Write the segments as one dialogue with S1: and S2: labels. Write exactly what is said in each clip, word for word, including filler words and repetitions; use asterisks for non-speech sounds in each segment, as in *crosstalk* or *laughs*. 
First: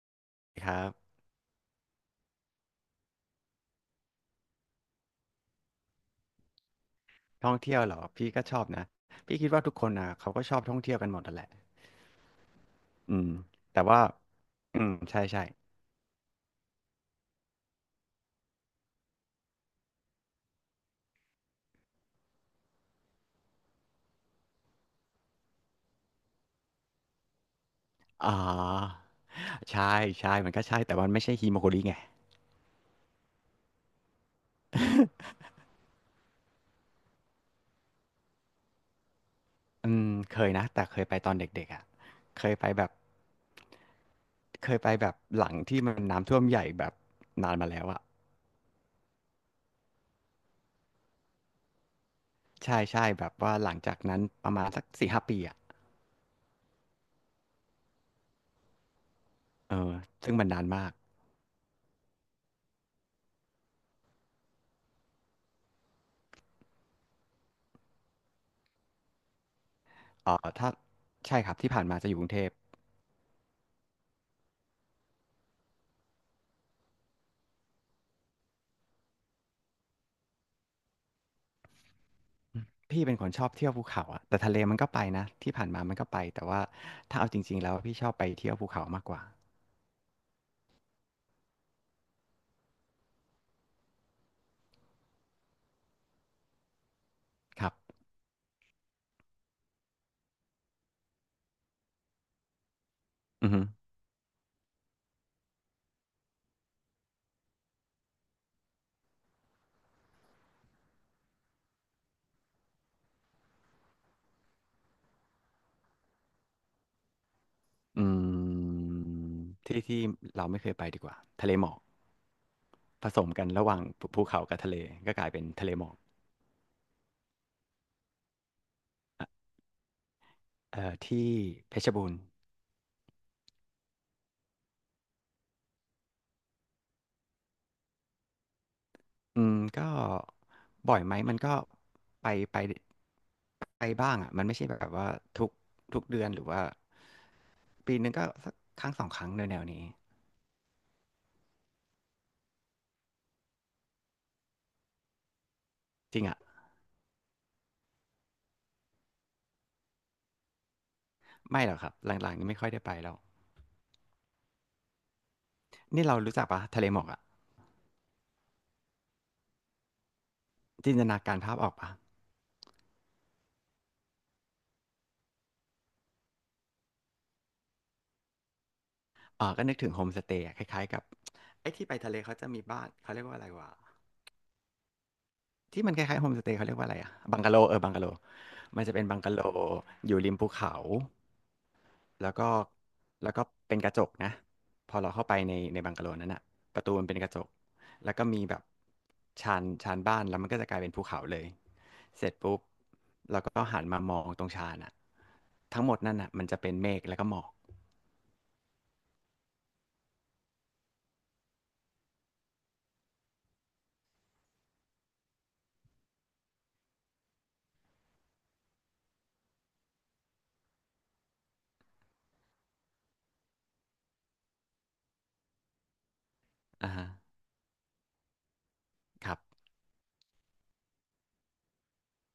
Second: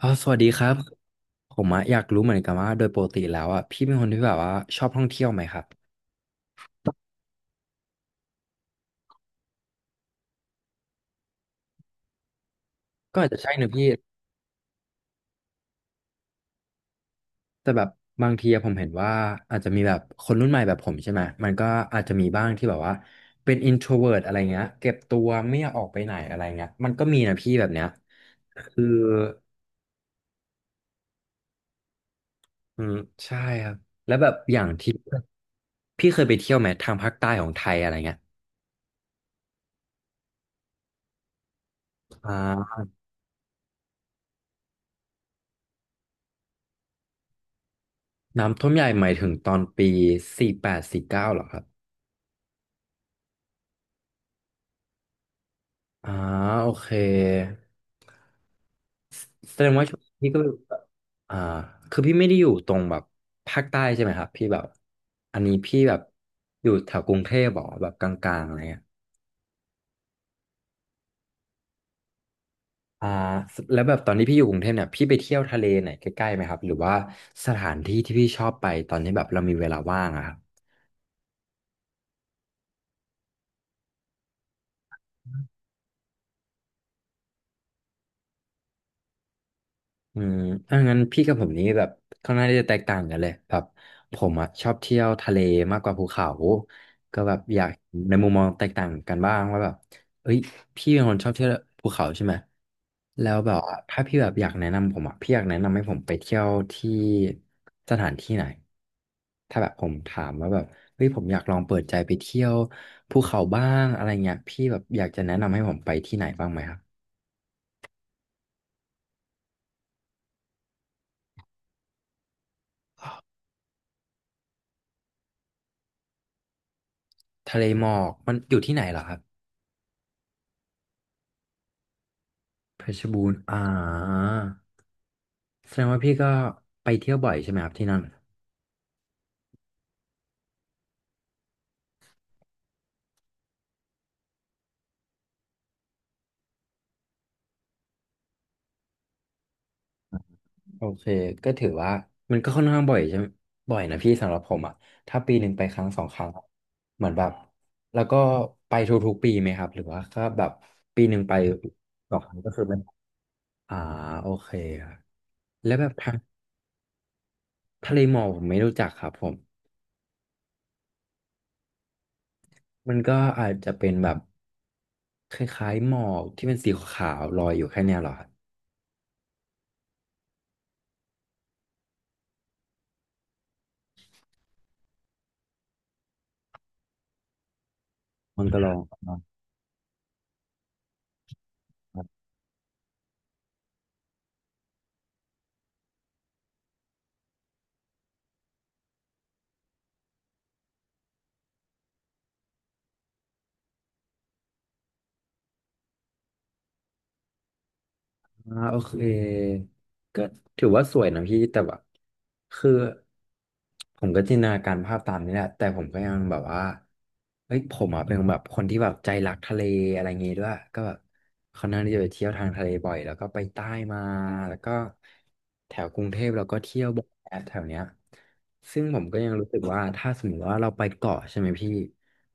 S1: อ๋อสวัสดีค
S2: ค
S1: รับ
S2: รับ
S1: ผมอะอยากรู้เหมือนกันว่าโดยปกติแล้วอะพี่เป็นคนที่แบบว่าชอบท่องเที่ยวไหมครับ
S2: ท่องเที่ยวเหรอพี่ก็ชอบนะพี่คิดว่าทุกคนนะเขาก็ชอบท่องเที่ยวกันหมดนั่นแหละอื
S1: ก็
S2: ม
S1: อาจจะใช่นะ
S2: แต่
S1: พี่
S2: ว่าอืมใช่ใช่
S1: แต่แบบบางทีอะผมเห็นว่าอาจจะมีแบบคนรุ่นใหม่แบบผมใช่ไหมมันก็อาจจะมีบ้างที่แบบว่าเป็น introvert อะไรเงี้ยเก็บตัวไม่อยากออกไปไหนอะไรเงี้ยมันก็มีนะพี่แบบเนี้ย
S2: อ่า
S1: คือ
S2: ใช่ใช่มันก็ใช่แต่มันไม่ใช่ฮิโมโกริไง
S1: อืมใช่ครับแล้วแบบอย่างที่พี่เคยไปเที่ยวไหมทางภาคใต้ของไทยอะไรเงี้ย
S2: *laughs* อืมเคยนะแต่เคยไปตอนเด็กๆอ่ะ
S1: อ่
S2: เคยไป
S1: า
S2: แบบเคยไปแบบหลังที่มันน้ำท่วมใหญ่แบบนานมาแล้วอ่ะ
S1: น้ำท่วมใหญ่หมายถึงตอนปีสี่แปดสี่เก้าหรอครับ
S2: ใช่ใช่แบบว่าหลังจากนั้นประมาณสักสี่ห้าปีอ่ะ
S1: อ่าโอเคแสด
S2: เอ
S1: ง
S2: อ
S1: ว่าช่วงนี้พี่
S2: ซึ่ง
S1: ก็
S2: มั
S1: อ
S2: น
S1: ยู่
S2: นาน
S1: แบบ
S2: มาก
S1: อ่าคือพี่ไม่ได้อยู่ตรงแบบภาคใต้ใช่ไหมครับพี่แบบอันนี้พี่แบบอยู่แถวกรุงเทพเหรอแบบกลางๆอะไรเงี้ย
S2: เออถ้าใช่ครับที่ผ่านมาจะอยู่กรุงเทพ
S1: อ่าแล้วแบบตอนที่พี่อยู่กรุงเทพเนี่ยพี่ไปเที่ยวทะเลไหนใกล้ๆไหมครับหรือว่าสถานที่ที่พี่ชอบไปตอนที่แบบเรามีเวลาว่างอะครับ
S2: พี่เป็นคนชอบเที่ยวภูเขาอะแต่ทะเลมันก็ไปนะที่ผ่านมามันก็ไปแต่ว่าถ้าเอาจริงๆแล้วพี่ชอบไปเที่ยวภูเขามากกว่า
S1: อืมถ้างั้นพี่กับผมนี้แบบค่อนข้างที่จะแตกต่างกันเลยแบบผมอ่ะชอบเที่ยวทะเลมากกว่าภูเขาก็แบบอ
S2: ค
S1: ยาก
S2: รับ
S1: ในมุมมองแตกต่างกันบ้างว่าแบบเอ้ยพี่เป็นคนชอบเที่ยวภูเขาใช่ไหมแล้ว
S2: อื
S1: แบ
S2: อ
S1: บ
S2: ฮึ
S1: ว่าถ้าพี่แบบอยากแนะนำผมอ่ะพี่อยากแนะนำให้ผมไปเที่ยวที่สถานที่ไหนถ้าแบบผมถามว่าแบบเฮ้ยผมอยากลองเปิดใจไปเที่ยวภูเขาบ้างอะไรเงี้ยพี่แบบอยากจะแนะนำให้ผมไปที่ไหนบ้างไหมครับ
S2: อืมที่ที่เราไม่เคยไปดีกว่าทะเลหมอกผสมกันระหว่างภูภูเขากับทะเลก็กลายเป็นทะเลหมอก
S1: ทะเลหมอกมันอยู่ที่ไหนเหรอครับ
S2: เอ่อที่เพชรบูรณ์
S1: เพชรบูรณ์อ่าแสดงว่าพี่ก็ไปเที่ยวบ่อยใช่ไหมครับที่นั่น
S2: อืมก็บ่อยไหมมันก็ไปไปไปบ้างอะมันไม่ใช่แบบว่าทุกทุกเดือนหรือว่าปีนึงก็สักครั้งสองครั้งในแนวๆนี้
S1: โอเคก็ถือว่ามันก็ค่อนข้างบ่อยใช่ไหมบ่อยนะพี่สำหรับผมอ่ะถ้าปีหนึ่งไปครั้งสองค
S2: จริง
S1: รั้ง
S2: อะ
S1: อะเหมือนแบบแล้วก็ไปทุกๆปีไหมครับหรือว่าก็แบบปีหนึ่งไป
S2: ไม่หรอกครับ
S1: สอง
S2: ห
S1: ค
S2: ลัง
S1: รั้ง
S2: ๆนี่
S1: ก็
S2: ไม่
S1: คือ
S2: ค่อย
S1: เป็น
S2: ได้ไปแล้ว
S1: อ่าโอเคครับแล้วแบบ
S2: นี่
S1: ทะ
S2: เรารู้จักปะทะเลหมอกอะ
S1: ทะเลหมอกผมไม่รู้จักครับผม
S2: จินตนาการภาพออกปะ
S1: มันก็อาจจะเป็นแบบคล้ายๆหมอกที่เป็นสีขาวๆลอยอยู่แค่เนี้ยเหรอครับ
S2: เอ๋อก็นึกถึงโฮมสเตย์อะคล้ายๆกับไอ้ที่ไปทะเลเขาจะมีบ้านเขาเรียกว่าอะไรวะที่มันคล้ายๆโฮมสเตย์เขาเรียกว่าอะไรอะบังกะโลเออบังกะโล
S1: มันก็ลอง
S2: มันจะเป็นบังกะโลอยู่ริมภูเขา
S1: *laughs*
S2: แล้วก็แล้วก็เป็นกระจกนะพอเราเข้าไปในในบังกะโลนั้นอะประตูมันเป็นกระจกแล้วก็มีแบบชานชานบ้านแล้วมันก็จะกลายเป็นภูเขาเลยเสร็จปุ๊บเราก็หันมามองตรงชานอะทั้งหมดนั่นอะมันจะเป็นเมฆแล้วก็หมอก
S1: อ่าโอเคก็ถือว่าสวยนะพี่แต่แบบคือผมก็จินตนาการภาพตามนี้แหละแต่ผมก็ยังแบบว่าเฮ้ยผมอ่ะเป็นแบบคนที่แบบใจรักทะเลอะไรเงี้ยด้วยก็แบบค่อนข้างที่จะไปเที่ยวทางทะเลบ่อยแล้วก็ไปใต้มาแล้วก็แถวกรุงเทพเราก็เที่ยว
S2: อ่า
S1: บ่อ
S2: ฮะ
S1: ยแถวเนี้ย ซึ่งผมก็
S2: ค
S1: ยัง
S2: รั
S1: รู้สึ
S2: บ
S1: กว่าถ้าสมมติว่าเราไปเกาะใช่ไหมพี่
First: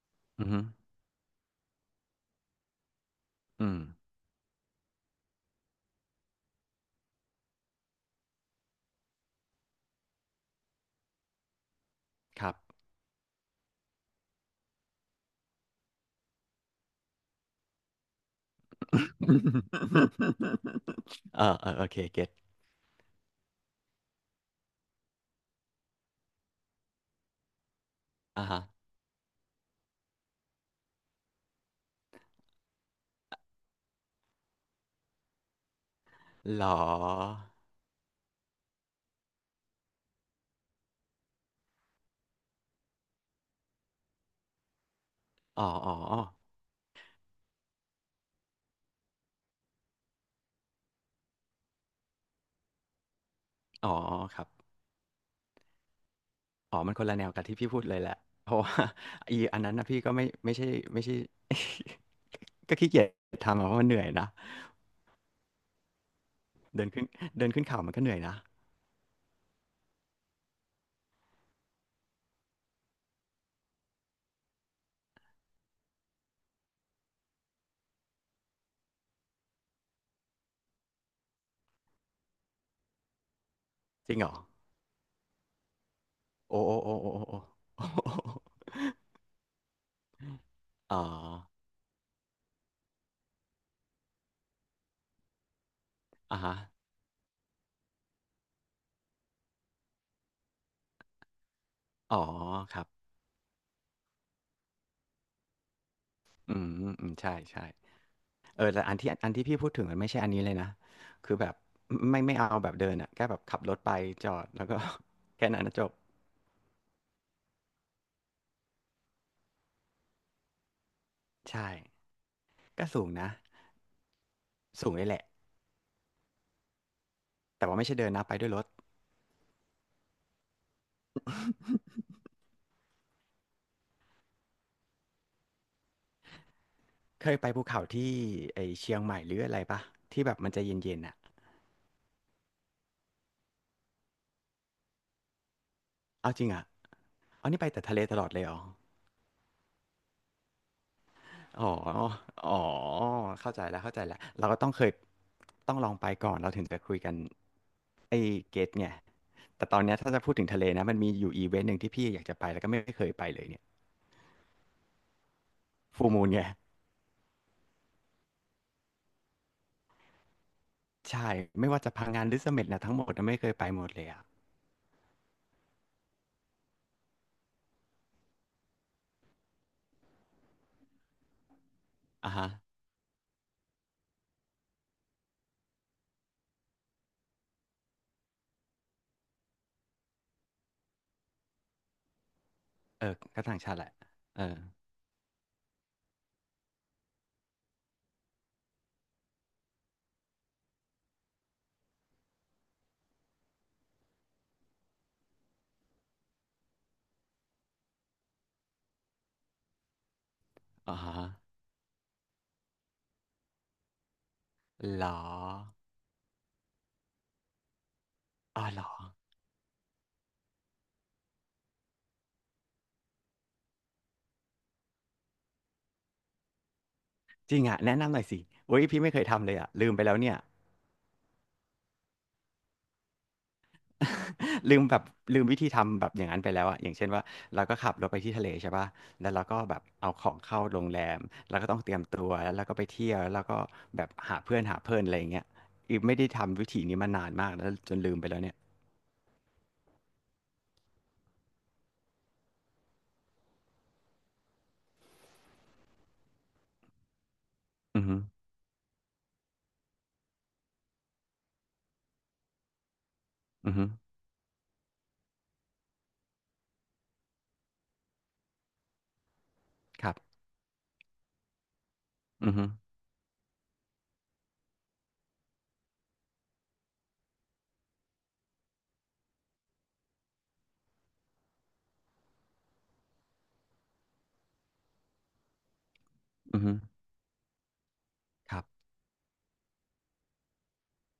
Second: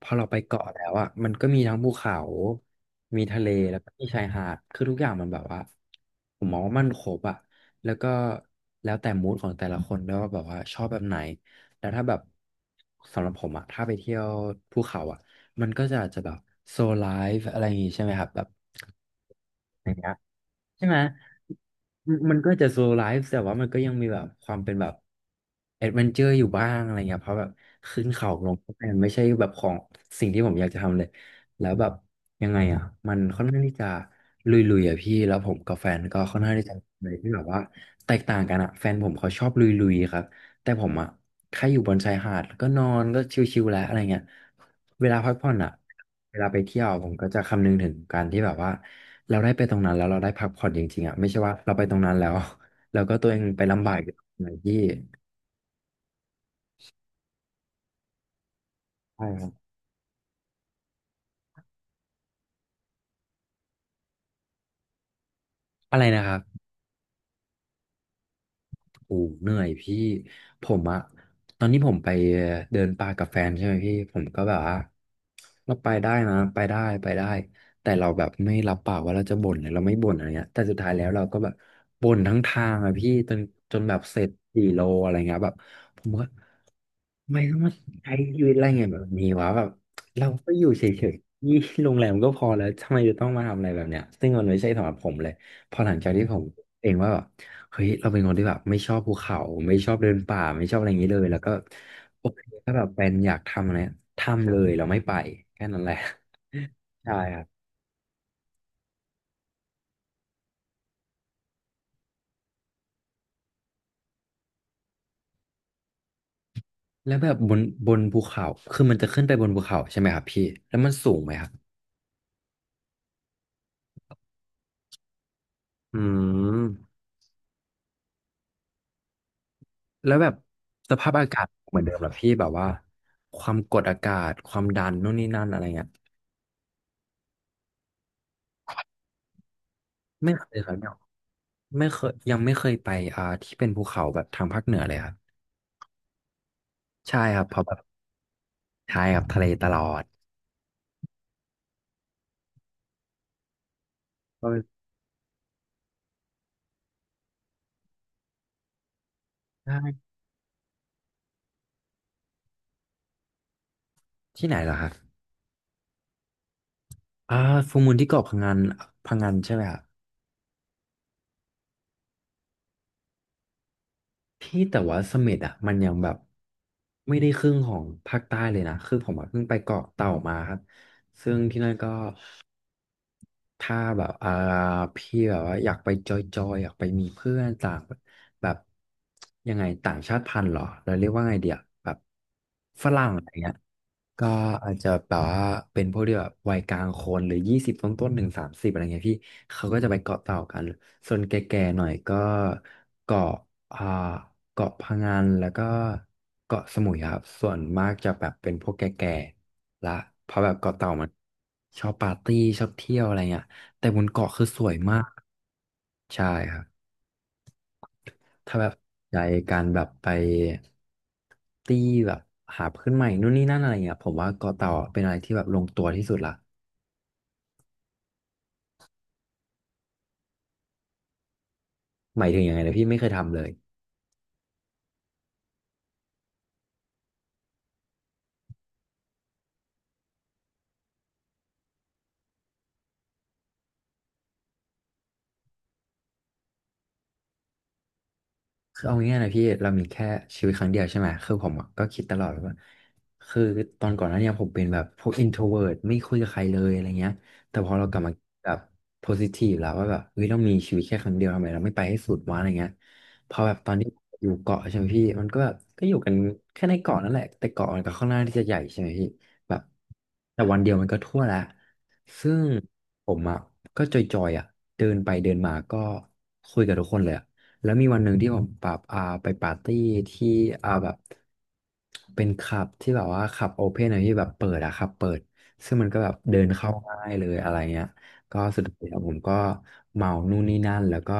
S1: พอเราไป
S2: อือฮึ
S1: เกาะแล้วอ่ะมันก็มีทั้งภูเขา มีทะเล
S2: อื
S1: แล้
S2: ม
S1: วก็มีชายหาดคือทุกอย่างมันแบบว่าผมมองว่ามันครบอ่ะแล้วก็แล้วแต่มูดของแต่ละคนด้วยว่าแบบว่าชอบแบบไหนแล้วถ้าแบบ
S2: ครับ
S1: สำหรับผมอ่ะถ้าไปเที่ยวภูเขาอ่ะ มันก็จะอาจจะแบบโซไลฟ์อะไรอย่างงี้ใช่ไหมครับแบบอย่างเงี้ยใช่ไหม
S2: *laughs* เออเออโอเค
S1: ม
S2: เก็ต
S1: มันก็จะโซไลฟ์แต่ว่ามันก็ยังมีแบบความเป็นแบบแอดเวนเจอร์อยู่บ้างอะไรเงี้ยเพราะแบบขึ้นเขา
S2: อ่า
S1: ลง
S2: ฮะ
S1: เขามันไม่ใช่แบบของสิ่งที่ผมอยากจะทำเลยแล้วแบบยังไงอ่ะมันค่อนข้างที่จะลุยๆอ่ะพี่แล้วผมกับแฟนก็ค่อนข้าง
S2: หร
S1: ที่
S2: อ
S1: จะเลยที่แบบว่าแตกต่างกันอ่ะแฟนผมเขาชอบลุยๆครับ แต่ผมอะแค่อยู่บนชายหาดแล้วก็นอนก็ชิลๆแล้วอะไรเงี้ยเวลาพักผ่อน
S2: อ๋อ
S1: อะ
S2: อ๋ออ๋อ
S1: เวลาไปเที่ยวผมก็จะคำนึงถึงการที่แบบว่าเราได้ไปตรงนั้นแล้วเราได้พักผ่อนจริงๆอะไม่ใช่ว่าเราไปตรงนั้นแล้ว *laughs* แล้วก็ตัวเองไปลำบากอยู่ตร
S2: ค
S1: ง
S2: รั
S1: ไหน
S2: บ
S1: ที่
S2: อ๋อมันคนละแนวกับที่พี่พูดเลยแหละเพราะว่า
S1: ใช่
S2: *laughs* อี
S1: ครับ
S2: อันนั้นนะพี่ก็ไม่ไม่ใช่ไม่ใช่ *laughs* ก็ขี้เกียจทำอะเพราะมันเหนื่อยนะ
S1: อะไรนะครับ
S2: เดินขึ้นเดินขึ้นเขามันก็เหนื่อยนะ
S1: โอ้เหนื่อยพี่ผมอะตอนนี้ผมไปเดินป่ากับแฟนใช่ไหมพี่ผมก็แบบว่าเราไปได้นะไปได้ไปได้แต่เราแบบไม่รับปากว่าเราจะบ่นหรือเราไม่บ่นอะไรเงี้ยแต่สุดท้ายแล้วเราก็แบบบ่นทั้งทางอะพี่จนจนแบบ
S2: จริ
S1: เส
S2: งเห
S1: ร็
S2: ร
S1: จ
S2: อ
S1: สี่โลอะไรเงี้ยแบบผมก็
S2: โอ้โอ้โอ้โอ้โ
S1: ไม่ต้องมา
S2: อ้โอ้
S1: ใช้ชีวิตอะไร
S2: โอ้
S1: เงี้ยแบบนี้วะแบบเราก็อยู่เฉ
S2: อ๋อ
S1: ยๆนี่โรงแรมก็พอแล้วทำไมจะต้องมาทำอะไรแบบเนี้ยซึ่งมันไม่ใช่สำหรับผมเลยพอหลังจากที่
S2: *laughs*
S1: ผ
S2: อ่ะ
S1: ม
S2: ฮะ
S1: เองว่าแบบ เฮ้ยเราเป็นคนที่แบบไม่ชอบภูเขาไม่ชอบเดินป่าไม่ชอบอะไรอย่างนี้เลยแล้วก็
S2: อ๋อ
S1: โอเคถ้า
S2: ค
S1: แบ
S2: รับ
S1: บเป็นอยากทำอะไรทำเลยเราไม่ไปแค่นั้นแหละ
S2: อืม
S1: *laughs*
S2: อื
S1: ใช่
S2: มใช่
S1: ครับ
S2: ใช่เออแต่อันที่อันที่พี่พูดถึงมันไม่ใช่อันนี้เลยนะคือแบบไม่ไม่เอาแบบเดินอ่ะแค่แบบขับรถไปจอดแล้วก็ *laughs* แค่นั้นนะจบ
S1: แล้วแบบบนบนภูเขาคือมันจะขึ้นไปบนภูเขาใช่ไหมครับพี่แล้วมันสูงไหมครับ
S2: ใช่ก็สูงนะสูงเลยแหละ
S1: อืม
S2: แต่ว่าไม่ใช่เดินนะไปด้วยรถ
S1: แล้วแบบสภาพอากาศเหมือนเดิมเหรอพี่แบบว่าความกดอากาศความดันนู่นนี่นั่นอะไรเงี้ย
S2: เคยไปภูเขาที่ไอเชียงใหม่หรืออะไรปะที่แบ
S1: ไม่
S2: บ
S1: เค
S2: มัน
S1: ย
S2: จะ
S1: ครับเนี่ย
S2: เย็นๆอ่ะ
S1: ไม่เคยยังไม่เคยไปอ่าที่เป็นภูเขาแบบทางภาคเหนือเลยครับ
S2: เอาจริงอ่ะ
S1: ใช่ครับ
S2: เอา
S1: เพ
S2: นี่
S1: ราะ
S2: ไป
S1: แบบ
S2: แต่ทะเลตลอดเลยเหรอ
S1: ใช่ครับทะเลตลอด
S2: อ๋ออ๋อเข้าใจแล้วเข้าใจแล้วเราก็ต้อง
S1: เออ
S2: เคยต้องลองไปก่อนเราถึงจะคุยกันไอเกตไงแต่ตอนเนี้ย
S1: ใช่
S2: ถ้าจะพูดถึงทะเลนะมันมีอยู่อีเวนต์หนึ่งที่พี่อยากจะไปแล้วก็ไม่เคยไปเลยเนี่ย
S1: ที่ไหนเหรอครับ
S2: ฟูมูนไง
S1: อ่าฟูลมูลที่เกาะพังงนพังงนใช่ไหมครับ
S2: ใช่ไม่ว่าจะพังงานหรือเสม็ดนะทั้งหมดนะไม่เคยไปหมดเลยอ่ะ
S1: พี่แต่ว่าเสม็ดอ่ะมันยังแบบไม่ได้ครึ่งของภาคใต้เลยนะคือผมอะเพิ่งไปเกาะเต่ามาครับซึ่งที่นั่นก็
S2: อ่ะฮะ
S1: ถ้าแบบอ่าพี่แบบว่าอยากไปจอยๆอยากไปมีเพื่อนต่างแบบยังไงต่างชาติพันธุ์เหรอเราเรียกว่าไงเดียแบบฝ
S2: เอ
S1: รั่
S2: อ
S1: งอะไร
S2: ก็
S1: เงี้ย
S2: ต่างชาติแหละ
S1: ก็
S2: เออ
S1: อาจจะแบบว่าเป็นพวกที่แบบวัยกลางคนหรือยี่สิบต้นๆหนึ่งสามสิบอะไรเงี้ยพี่เขาก็จะไปเกาะเต่ากันส่วนแก่ๆหน่อยก็เกาะอ่าเกาะพะงันแล้วก็เกาะสมุยครับส่วนมากจะแบบเป็นพวกแก่ๆละเพราะแบบเกาะเต่า
S2: อ๋อ
S1: มัน
S2: ฮะ
S1: ชอบปาร์ตี้ชอบเที่ยวอะไรเงี้ยแต่บนเกาะคือสวยมา
S2: หรอ
S1: กใช่ครับ ถ้า
S2: อ๋
S1: แบ
S2: อ
S1: บ
S2: หรอ
S1: ใจการแบบไปตีแบบหาเพื่อนใหม่นู่นนี่นั่นอะไรเงี้ยผมว่าเกาะเต่าเป็นอะไรที่แบบลงตัวที่สุดละ
S2: จริงอ่ะแนะนำหน่อยสิโอ้ยพี่ไม่เคยทำเลยอ่ะลืมไปแล้วเนี่ย
S1: หมายถึงยังไงนะพี่ไม่เคยทำเลย
S2: *laughs* ลืมแบบลืมวิธีทำแบบอย่างนั้นไปแล้วอ่ะอย่างเช่นว่าเราก็ขับรถไปที่ทะเลใช่ป่ะแล้วเราก็แบบเอาของเข้าโรงแรมแล้วก็ต้องเตรียมตัวแล้วเราก็ไปเที่ยวแล้วเราก็แบบหาเพื่อนหาเพื่อนอะไรอย่างเงี้ยอีไม่ได้ทำวิธีนี้มานานมากแล้วจนลืมไปแล้วเนี่ย
S1: คือเอาง่ายๆนะพี่เรามีแค่ชีวิตครั้งเดียวใช่ไหมคือผมอะก็คิดตลอดว่าคือตอนก่อนหน้าเนี้ผมเป็นแบบพวก อินโทรเวิร์ท ไม่คุยกับใครเลยอะไรเงี้ยแต่พอเรากลั
S2: อื
S1: บ
S2: อ
S1: มา
S2: ฮึ
S1: แบบ โพสิทีฟ แล้วว่าแบบเฮ้ยเรามีชีวิตแค่ครั้งเดียวทำไมเราไม่ไปให้สุดวะอะไรเงี้ยพอแบบตอ
S2: อือ
S1: น
S2: ฮึ
S1: ที่อยู่เกาะใช่ไหมพี่มันก็แบบก็อยู่กันแค่ในเกาะนั่นแหละแต่เกาะมันก็ค่อนข้างที่จะใหญ่ใช่ไหมพี่แบบ
S2: ครับ
S1: แต่วันเดียวมันก็ทั่วละซึ่ง
S2: อือฮึ
S1: ผมอ่ะก็จอยๆอ่ะเดินไปเดินมาก็คุยกับทุกคนเลยอะ แล้วมีวันหนึ่งที่ผมแบบอ่าไปปาร์ตี้ที่อ่าแบบเป็นคลับที่แบบว่าคลับโอเพนอะที่แบบเปิดอะคลับเปิดซึ่งมันก็แบบเดิน
S2: อือ
S1: เข้า
S2: ฮึ
S1: ง่ายเลยอะไรเงี้ยก็
S2: ค
S1: สุ
S2: รั
S1: ด
S2: บ
S1: ท้ายแล้วผมก็เมานู่นนี่นั่นแล้วก็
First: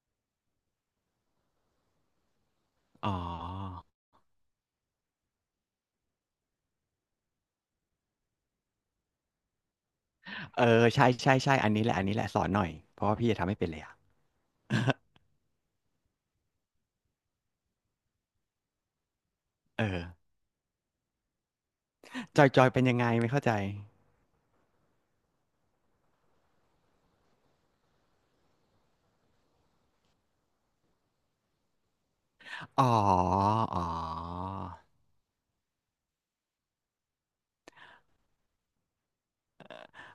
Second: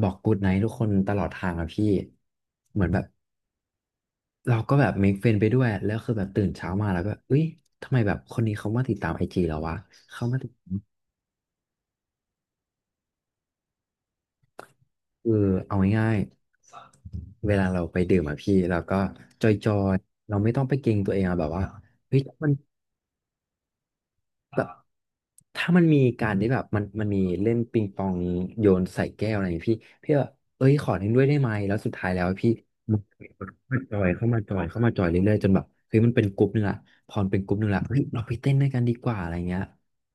S1: บอกกูดไนท์ทุกคนตลอดทางอะพี่เหมือนแบบ
S2: อ๋อ
S1: เราก็แบบเมคเฟนไปด้วยแล้วคือแบบตื่นเช้ามาแล้วก็เอ้ยทำไมแบบคนนี้เขามาติดตามไอ จีเราวะเขามาติด
S2: เออใช่ใช่ใช่อันนี้แหละอันนี้แหละสอนหน่อยเพราะว่าพี่จะทำไม่เป็นเลยอ่ะ *laughs*
S1: เออเอาง่ายๆ เวลาเราไปดื่มอะพี่เราก็จอ
S2: เออ
S1: ยๆเราไม่ต้องไปเกรงตัวเองอะแบบว่าเฮ้ย
S2: จอ
S1: มั
S2: ย
S1: น
S2: จอยเป็นยังไงไม่เข้าใจ
S1: แบบถ้ามันมีการที่แบบมันมันมีเล่นปิงปองโยนใส่แก้วอะไรอย่างเงี้ยพี่พี่แบบเอ้ยขอเล่นด้วยได้ไหมแล้วสุดท้ายแล้วพี่
S2: อ๋ออ๋
S1: มา
S2: อ
S1: จอยเข้ามาจอยเข้ามาจอยเรื่อยๆจนแบบเฮ้ยมันเป็นกลุ่มนึงละพอมันเป็นกลุ่มนึงละเฮ้ยเราไปเต้นด้วยกันดีกว่าอะไรเงี้ย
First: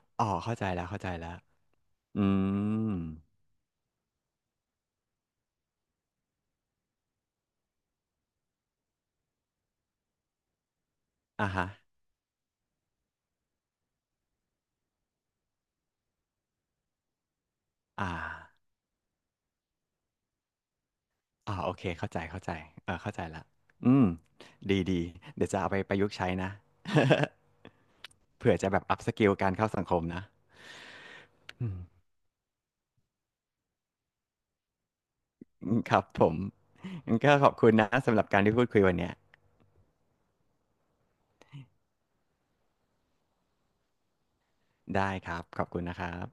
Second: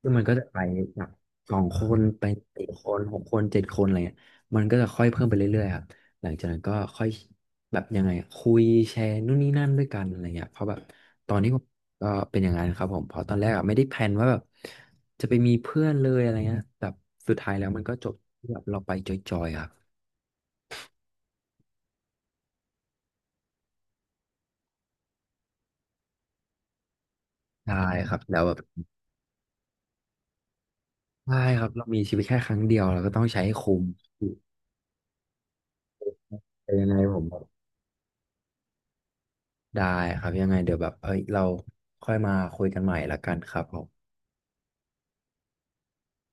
S1: ซึ่งมั
S2: อ๋
S1: น
S2: อ
S1: ก็จะ
S2: เข้า
S1: ไป
S2: ใจแล้ว
S1: แบ
S2: เข้าใจ
S1: บ
S2: แล้ว
S1: สองคน
S2: อื
S1: ไปสี่ค
S2: ม
S1: นหกคนเจ็ดคนอะไรเงี้ยมันก็จะค่อยเพิ่มไปเรื่อยๆครับหลังจากนั้นก็ค่อยแบบยังไงอะคุยแชร์นู่นนี่นั่นด้วยกันอะไรเงี้ยเพราะแบบตอน
S2: อ่า
S1: นี้ผม
S2: ฮะ
S1: ก็เป็นอย่างนั้นครับผมเพราะตอนแรกอะไม่ได้แพลนว่าแบบจะไปมีเพื่อนเลยอะไรเงี้ยแต่สุดท้ายแล้วมันก็จ
S2: อ่า
S1: บที่แบบเราไปจอยๆครับ
S2: อ่าโอเคเข้าใจเข้าใจเออเข้าใจละอืมดีดีเดี๋ยวจะเอาไปประยุกต์ใช้นะ
S1: ได้ครับแล้
S2: *laughs*
S1: ว
S2: เผื่
S1: แบ
S2: อจะแบบ
S1: บ
S2: อัพสกิลการเข้าสังคมนะ
S1: ใช่ครับ
S2: อืม
S1: เรามีชีวิตแค่ครั้งเดียวเราก็ต้องใช้ให้คุ้ม
S2: อืมครับผม
S1: แต่ยังไง
S2: งั้
S1: ผ
S2: น
S1: ม
S2: ก็
S1: แบบ
S2: ขอบคุณนะสำหรับการที่พูดคุยวันเนี้ย
S1: ได้ครับยังไงเดี๋ยวแบบเอ้ยเราค่อยมาคุยกันใหม่ละกันครับผม
S2: ได้ครับขอบคุณนะครับ